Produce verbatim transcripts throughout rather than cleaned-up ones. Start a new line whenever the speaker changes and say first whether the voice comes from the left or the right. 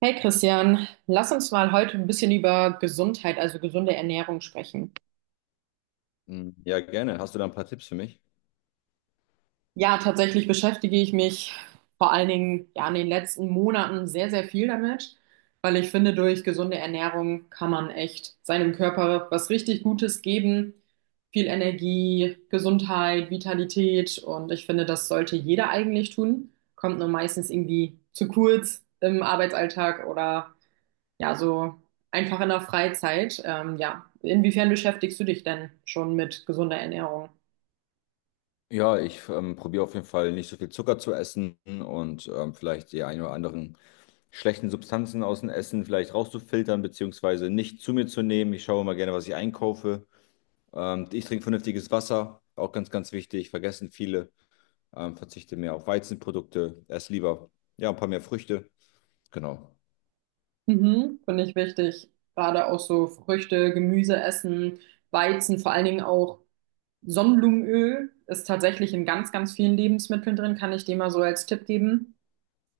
right: Hey Christian, lass uns mal heute ein bisschen über Gesundheit, also gesunde Ernährung sprechen.
left: Mm, ja, gerne. Hast du da ein paar Tipps für mich?
right: Ja, tatsächlich beschäftige ich mich vor allen Dingen ja in den letzten Monaten sehr, sehr viel damit, weil ich finde, durch gesunde Ernährung kann man echt seinem Körper was richtig Gutes geben. Viel Energie, Gesundheit, Vitalität und ich finde, das sollte jeder eigentlich tun. Kommt nur meistens irgendwie zu kurz im Arbeitsalltag oder ja, so einfach in der Freizeit. Ähm, ja, inwiefern beschäftigst du dich denn schon mit gesunder Ernährung?
left: Ja, ich ähm, probiere auf jeden Fall nicht so viel Zucker zu essen und ähm, vielleicht die ein oder anderen schlechten Substanzen aus dem Essen vielleicht rauszufiltern, beziehungsweise nicht zu mir zu nehmen. Ich schaue immer gerne, was ich einkaufe. Ähm, ich trinke vernünftiges Wasser, auch ganz, ganz wichtig, vergessen viele. Ähm, verzichte mehr auf Weizenprodukte, esse lieber ja, ein paar mehr Früchte. Genau.
right: Mhm, finde ich wichtig. Gerade auch so Früchte, Gemüse essen, Weizen, vor allen Dingen auch Sonnenblumenöl ist tatsächlich in ganz, ganz vielen Lebensmitteln drin, kann ich dir mal so als Tipp geben.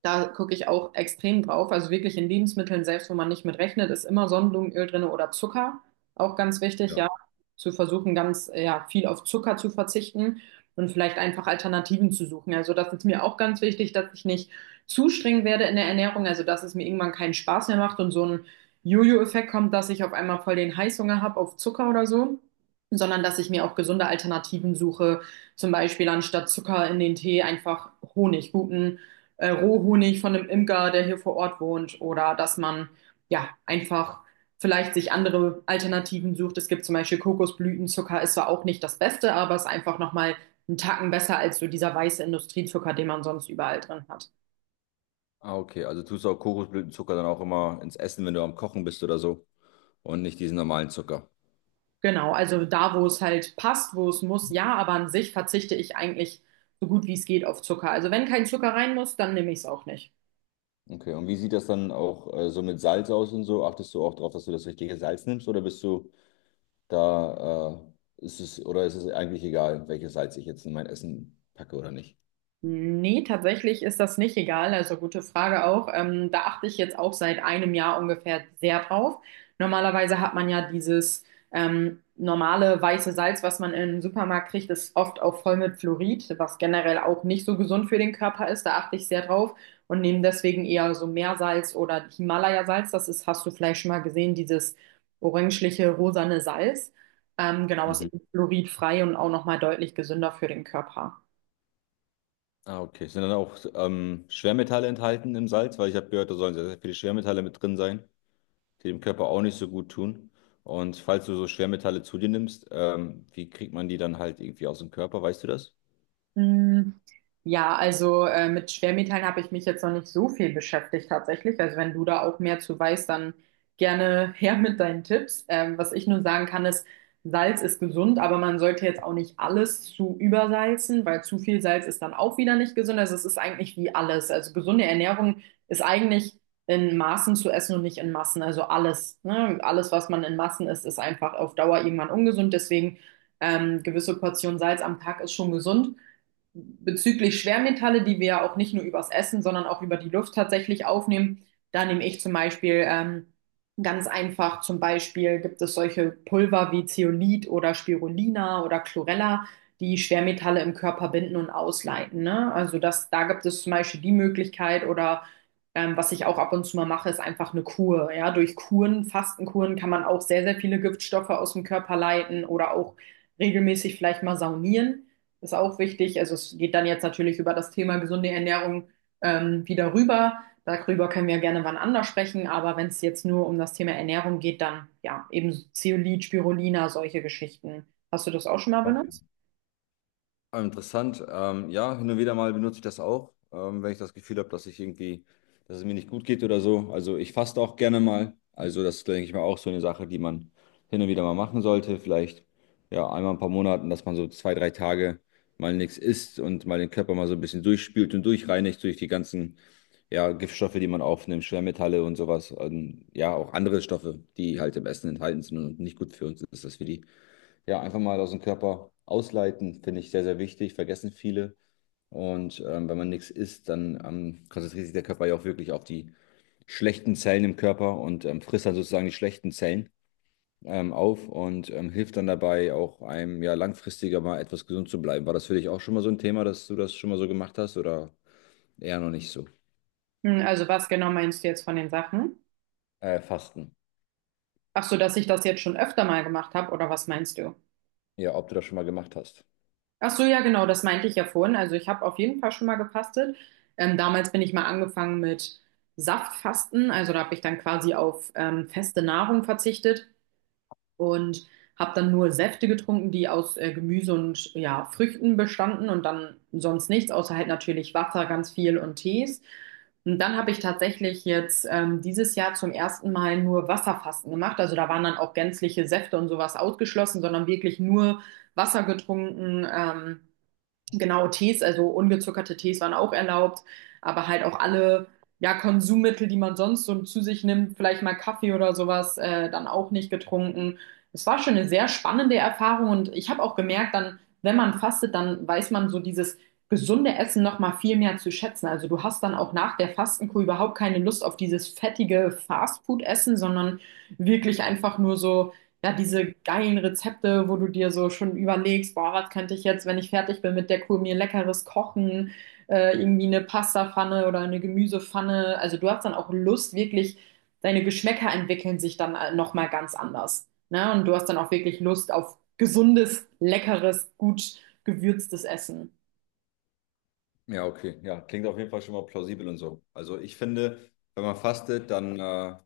right: Da gucke ich auch extrem drauf. Also wirklich in Lebensmitteln, selbst wo man nicht mit rechnet, ist immer Sonnenblumenöl drin oder Zucker. Auch ganz wichtig,
left: Ja.
right: ja, zu versuchen, ganz ja, viel auf Zucker zu verzichten und vielleicht einfach Alternativen zu suchen. Also das ist mir auch ganz wichtig, dass ich nicht zu streng werde in der Ernährung, also dass es mir irgendwann keinen Spaß mehr macht und so ein Jojo-Effekt kommt, dass ich auf einmal voll den Heißhunger habe auf Zucker oder so, sondern dass ich mir auch gesunde Alternativen suche. Zum Beispiel anstatt Zucker in den Tee einfach Honig, guten äh, Rohhonig von einem Imker, der hier vor Ort wohnt, oder dass man ja einfach vielleicht sich andere Alternativen sucht. Es gibt zum Beispiel Kokosblütenzucker, ist zwar auch nicht das Beste, aber ist einfach nochmal einen Tacken besser als so dieser weiße Industriezucker, den man sonst überall drin hat.
left: Ah, okay. Also tust du auch Kokosblütenzucker dann auch immer ins Essen, wenn du am Kochen bist oder so, und nicht diesen normalen Zucker.
right: Genau, also da, wo es halt passt, wo es muss, ja, aber an sich verzichte ich eigentlich so gut wie es geht auf Zucker. Also wenn kein Zucker rein muss, dann nehme ich es auch nicht.
left: Okay, und wie sieht das dann auch äh, so mit Salz aus und so? Achtest du auch darauf, dass du das richtige Salz nimmst, oder bist du da, äh, ist es, oder ist es eigentlich egal, welches Salz ich jetzt in mein Essen packe oder nicht?
right: Nee, tatsächlich ist das nicht egal. Also gute Frage auch. Ähm, da achte ich jetzt auch seit einem Jahr ungefähr sehr drauf. Normalerweise hat man ja dieses ähm, normale weiße Salz, was man im Supermarkt kriegt, ist oft auch voll mit Fluorid, was generell auch nicht so gesund für den Körper ist. Da achte ich sehr drauf und nehme deswegen eher so Meersalz oder Himalaya-Salz. Das ist, hast du vielleicht schon mal gesehen, dieses orangeliche, rosane Salz. Ähm, genau, ist
left: Mhm.
right: eben fluoridfrei und auch nochmal deutlich gesünder für den Körper.
left: Ah, okay. Sind dann auch ähm, Schwermetalle enthalten im Salz? Weil ich habe gehört, da sollen sehr, sehr viele Schwermetalle mit drin sein, die dem Körper auch nicht so gut tun. Und falls du so Schwermetalle zu dir nimmst, ähm, wie kriegt man die dann halt irgendwie aus dem Körper? Weißt du das?
right: Mm, ja, also äh, mit Schwermetallen habe ich mich jetzt noch nicht so viel beschäftigt tatsächlich. Also wenn du da auch mehr zu weißt, dann gerne her mit deinen Tipps. Ähm, was ich nur sagen kann, ist, Salz ist gesund, aber man sollte jetzt auch nicht alles zu übersalzen, weil zu viel Salz ist dann auch wieder nicht gesund. Also es ist eigentlich wie alles. Also gesunde Ernährung ist eigentlich in Maßen zu essen und nicht in Massen. Also alles, ne? Alles, was man in Massen isst, ist einfach auf Dauer irgendwann ungesund. Deswegen ähm, gewisse Portion Salz am Tag ist schon gesund bezüglich Schwermetalle, die wir ja auch nicht nur übers Essen, sondern auch über die Luft tatsächlich aufnehmen, da nehme ich zum Beispiel ähm, ganz einfach, zum Beispiel gibt es solche Pulver wie Zeolit oder Spirulina oder Chlorella, die Schwermetalle im Körper binden und ausleiten, ne? Also das, da gibt es zum Beispiel die Möglichkeit oder ähm, was ich auch ab und zu mal mache, ist einfach eine Kur. Ja, durch Kuren, Fastenkuren kann man auch sehr, sehr viele Giftstoffe aus dem Körper leiten oder auch regelmäßig vielleicht mal saunieren ist auch wichtig. Also es geht dann jetzt natürlich über das Thema gesunde Ernährung ähm, wieder rüber. Darüber können wir gerne wann anders sprechen, aber wenn es jetzt nur um das Thema Ernährung geht, dann ja, eben Zeolit, Spirulina, solche Geschichten. Hast du das auch schon mal benutzt?
left: Ah, interessant. Ähm, ja, hin und wieder mal benutze ich das auch, ähm, wenn ich das Gefühl habe, dass ich irgendwie, dass es mir nicht gut geht oder so. Also ich faste auch gerne mal. Also das ist, denke ich mal, auch so eine Sache, die man hin und wieder mal machen sollte. Vielleicht ja einmal in ein paar Monaten, dass man so zwei, drei Tage mal nichts isst und mal den Körper mal so ein bisschen durchspült und durchreinigt durch die ganzen ja, Giftstoffe, die man aufnimmt, Schwermetalle und sowas. Und ja, auch andere Stoffe, die halt im Essen enthalten sind und nicht gut für uns ist, dass wir die ja, einfach mal aus dem Körper ausleiten, finde ich sehr, sehr wichtig, vergessen viele. Und ähm, wenn man nichts isst, dann ähm, konzentriert sich der Körper ja auch wirklich auf die schlechten Zellen im Körper und ähm, frisst dann sozusagen die schlechten Zellen ähm, auf und ähm, hilft dann dabei auch einem ja langfristiger mal etwas gesund zu bleiben. War das für dich auch schon mal so ein Thema, dass du das schon mal so gemacht hast, oder eher noch nicht so?
right: Hm, also was genau meinst du jetzt von den Sachen?
left: Äh, Fasten.
right: Ach so, dass ich das jetzt schon öfter mal gemacht habe, oder was meinst du?
left: Ja, ob du das schon mal gemacht hast.
right: Ach so, ja, genau, das meinte ich ja vorhin. Also ich habe auf jeden Fall schon mal gefastet. Ähm, damals bin ich mal angefangen mit Saftfasten, also da habe ich dann quasi auf ähm, feste Nahrung verzichtet und habe dann nur Säfte getrunken, die aus äh, Gemüse und ja, Früchten bestanden und dann sonst nichts, außer halt natürlich Wasser, ganz viel und Tees. Und dann habe ich tatsächlich jetzt ähm, dieses Jahr zum ersten Mal nur Wasserfasten gemacht. Also da waren dann auch gänzliche Säfte und sowas ausgeschlossen, sondern wirklich nur Wasser getrunken. Ähm, Genau, Tees, also ungezuckerte Tees waren auch erlaubt, aber halt auch alle, ja, Konsummittel, die man sonst so zu sich nimmt, vielleicht mal Kaffee oder sowas, äh, dann auch nicht getrunken. Es war schon eine sehr spannende Erfahrung und ich habe auch gemerkt, dann, wenn man fastet, dann weiß man so dieses gesunde Essen noch mal viel mehr zu schätzen. Also du hast dann auch nach der Fastenkur überhaupt keine Lust auf dieses fettige Fastfood-Essen, sondern wirklich einfach nur so ja, diese geilen Rezepte, wo du dir so schon überlegst, boah, was könnte ich jetzt, wenn ich fertig bin mit der Kur, mir leckeres kochen, äh, irgendwie eine Pastapfanne oder eine Gemüsepfanne. Also du hast dann auch Lust, wirklich, deine Geschmäcker entwickeln sich dann äh, nochmal ganz anders. Ne? Und du hast dann auch wirklich Lust auf gesundes, leckeres, gut gewürztes Essen.
left: Ja, okay. Ja, klingt auf jeden Fall schon mal plausibel und so. Also ich finde, wenn man fastet, dann äh,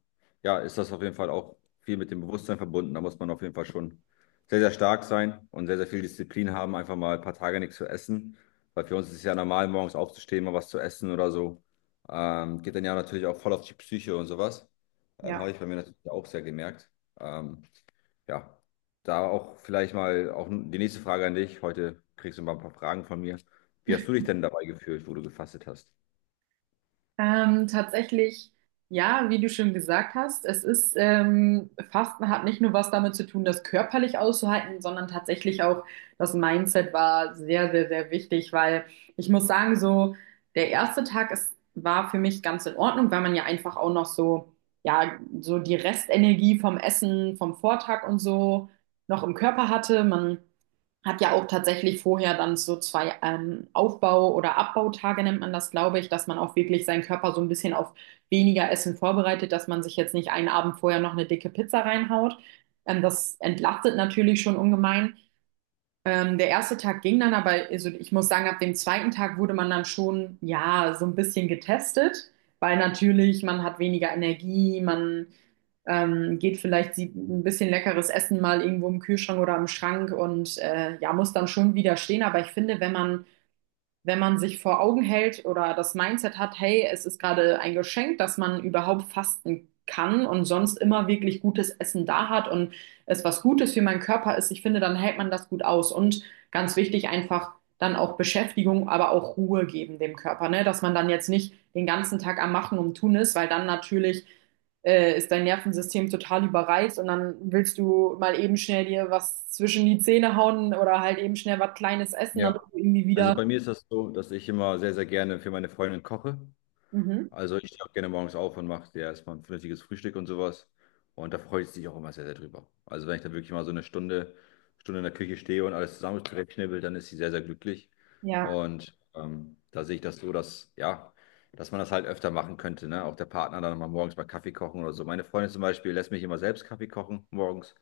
left: ja, ist das auf jeden Fall auch viel mit dem Bewusstsein verbunden. Da muss man auf jeden Fall schon sehr, sehr stark sein und sehr, sehr viel Disziplin haben, einfach mal ein paar Tage nichts zu essen. Weil für uns ist es ja normal, morgens aufzustehen, mal was zu essen oder so. Ähm, geht dann ja natürlich auch voll auf die Psyche und sowas. Ähm,
right: Ja.
left: habe ich bei mir natürlich auch sehr gemerkt. Ähm, ja, da auch vielleicht mal auch die nächste Frage an dich. Heute kriegst du mal ein paar Fragen von mir. Wie hast du dich denn dabei gefühlt, wo du gefastet hast?
right: Ähm, tatsächlich, ja, wie du schon gesagt hast, es ist, ähm, Fasten hat nicht nur was damit zu tun, das körperlich auszuhalten, sondern tatsächlich auch das Mindset war sehr, sehr, sehr wichtig, weil ich muss sagen, so der erste Tag ist, war für mich ganz in Ordnung, weil man ja einfach auch noch so, ja, so die Restenergie vom Essen, vom Vortag und so noch im Körper hatte. Man hat ja auch tatsächlich vorher dann so zwei ähm, Aufbau- oder Abbautage, nennt man das, glaube ich, dass man auch wirklich seinen Körper so ein bisschen auf weniger Essen vorbereitet, dass man sich jetzt nicht einen Abend vorher noch eine dicke Pizza reinhaut. Ähm, das entlastet natürlich schon ungemein. Ähm, der erste Tag ging dann, aber also ich muss sagen, ab dem zweiten Tag wurde man dann schon, ja, so ein bisschen getestet, weil natürlich man hat weniger Energie, man ähm, geht vielleicht, sieht ein bisschen leckeres Essen mal irgendwo im Kühlschrank oder im Schrank und äh, ja, muss dann schon widerstehen. Aber ich finde, wenn man wenn man sich vor Augen hält oder das Mindset hat, hey, es ist gerade ein Geschenk, dass man überhaupt fasten kann und sonst immer wirklich gutes Essen da hat und es was Gutes für meinen Körper ist, ich finde, dann hält man das gut aus. Und ganz wichtig, einfach dann auch Beschäftigung, aber auch Ruhe geben dem Körper, ne? Dass man dann jetzt nicht den ganzen Tag am Machen und Tun ist, weil dann natürlich äh, ist dein Nervensystem total überreizt und dann willst du mal eben schnell dir was zwischen die Zähne hauen oder halt eben schnell was Kleines essen,
left: Ja,
right: damit du irgendwie
left: also
right: wieder
left: bei mir ist das so, dass ich immer sehr, sehr gerne für meine Freundin koche.
right: Mhm.
left: Also ich stehe auch gerne morgens auf und mache dir erstmal ein vernünftiges Frühstück und sowas. Und da freue ich mich auch immer sehr, sehr drüber. Also wenn ich da wirklich mal so eine Stunde, Stunde in der Küche stehe und alles zusammen zurechtschnibbel, dann ist sie sehr, sehr glücklich.
right: Ja,
left: Und ähm, da sehe ich das so, dass, ja, dass man das halt öfter machen könnte, ne? Auch der Partner dann mal morgens mal Kaffee kochen oder so. Meine Freundin zum Beispiel lässt mich immer selbst Kaffee kochen morgens.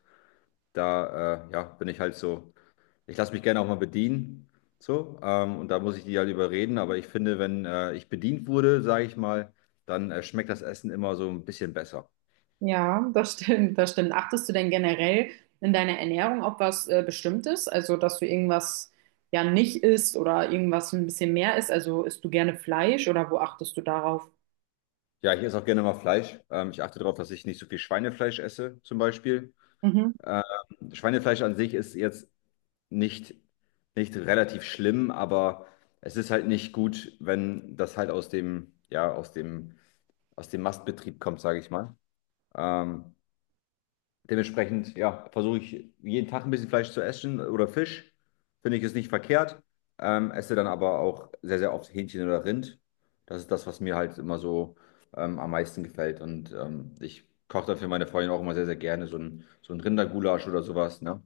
left: Da, äh, ja, bin ich halt so, ich lasse mich gerne auch mal bedienen. So, ähm, und da muss ich die halt überreden. Aber ich finde, wenn äh, ich bedient wurde, sage ich mal, dann äh, schmeckt das Essen immer so ein bisschen besser.
right: ja, das stimmt, das stimmt. Achtest du denn generell in deiner Ernährung auf was äh, Bestimmtes? Also, dass du irgendwas ja nicht isst oder irgendwas ein bisschen mehr isst? Also, isst du gerne Fleisch oder wo achtest du darauf?
left: Ja, ich esse auch gerne mal Fleisch. Ähm, ich achte darauf, dass ich nicht so viel Schweinefleisch esse, zum Beispiel.
right: Mhm.
left: Ähm, Schweinefleisch an sich ist jetzt nicht, nicht relativ schlimm, aber es ist halt nicht gut, wenn das halt aus dem, ja, aus dem, aus dem Mastbetrieb kommt, sage ich mal. Ähm, Dementsprechend, ja, versuche ich jeden Tag ein bisschen Fleisch zu essen oder Fisch. Finde ich es nicht verkehrt. Ähm, esse dann aber auch sehr, sehr oft Hähnchen oder Rind. Das ist das, was mir halt immer so ähm, am meisten gefällt. Und ähm, ich koche dann für meine Freundin auch immer sehr, sehr gerne so ein, so ein Rindergulasch oder sowas, ne?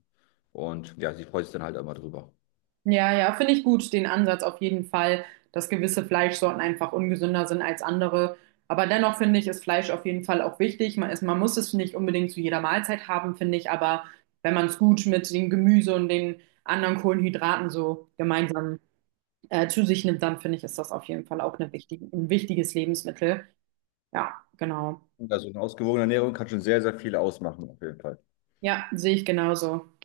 left: Und ja, sie freut sich dann halt immer drüber.
right: Ja, ja, finde ich gut, den Ansatz auf jeden Fall, dass gewisse Fleischsorten einfach ungesünder sind als andere. Aber dennoch finde ich, ist Fleisch auf jeden Fall auch wichtig. Man ist, man muss es nicht unbedingt zu jeder Mahlzeit haben, finde ich, aber wenn man es gut mit dem Gemüse und den anderen Kohlenhydraten so gemeinsam äh, zu sich nimmt, dann finde ich, ist das auf jeden Fall auch eine wichtige, ein wichtiges Lebensmittel. Ja, genau.
left: Also eine ausgewogene Ernährung kann schon sehr, sehr viel ausmachen, auf jeden Fall.
right: Ja, sehe ich genauso.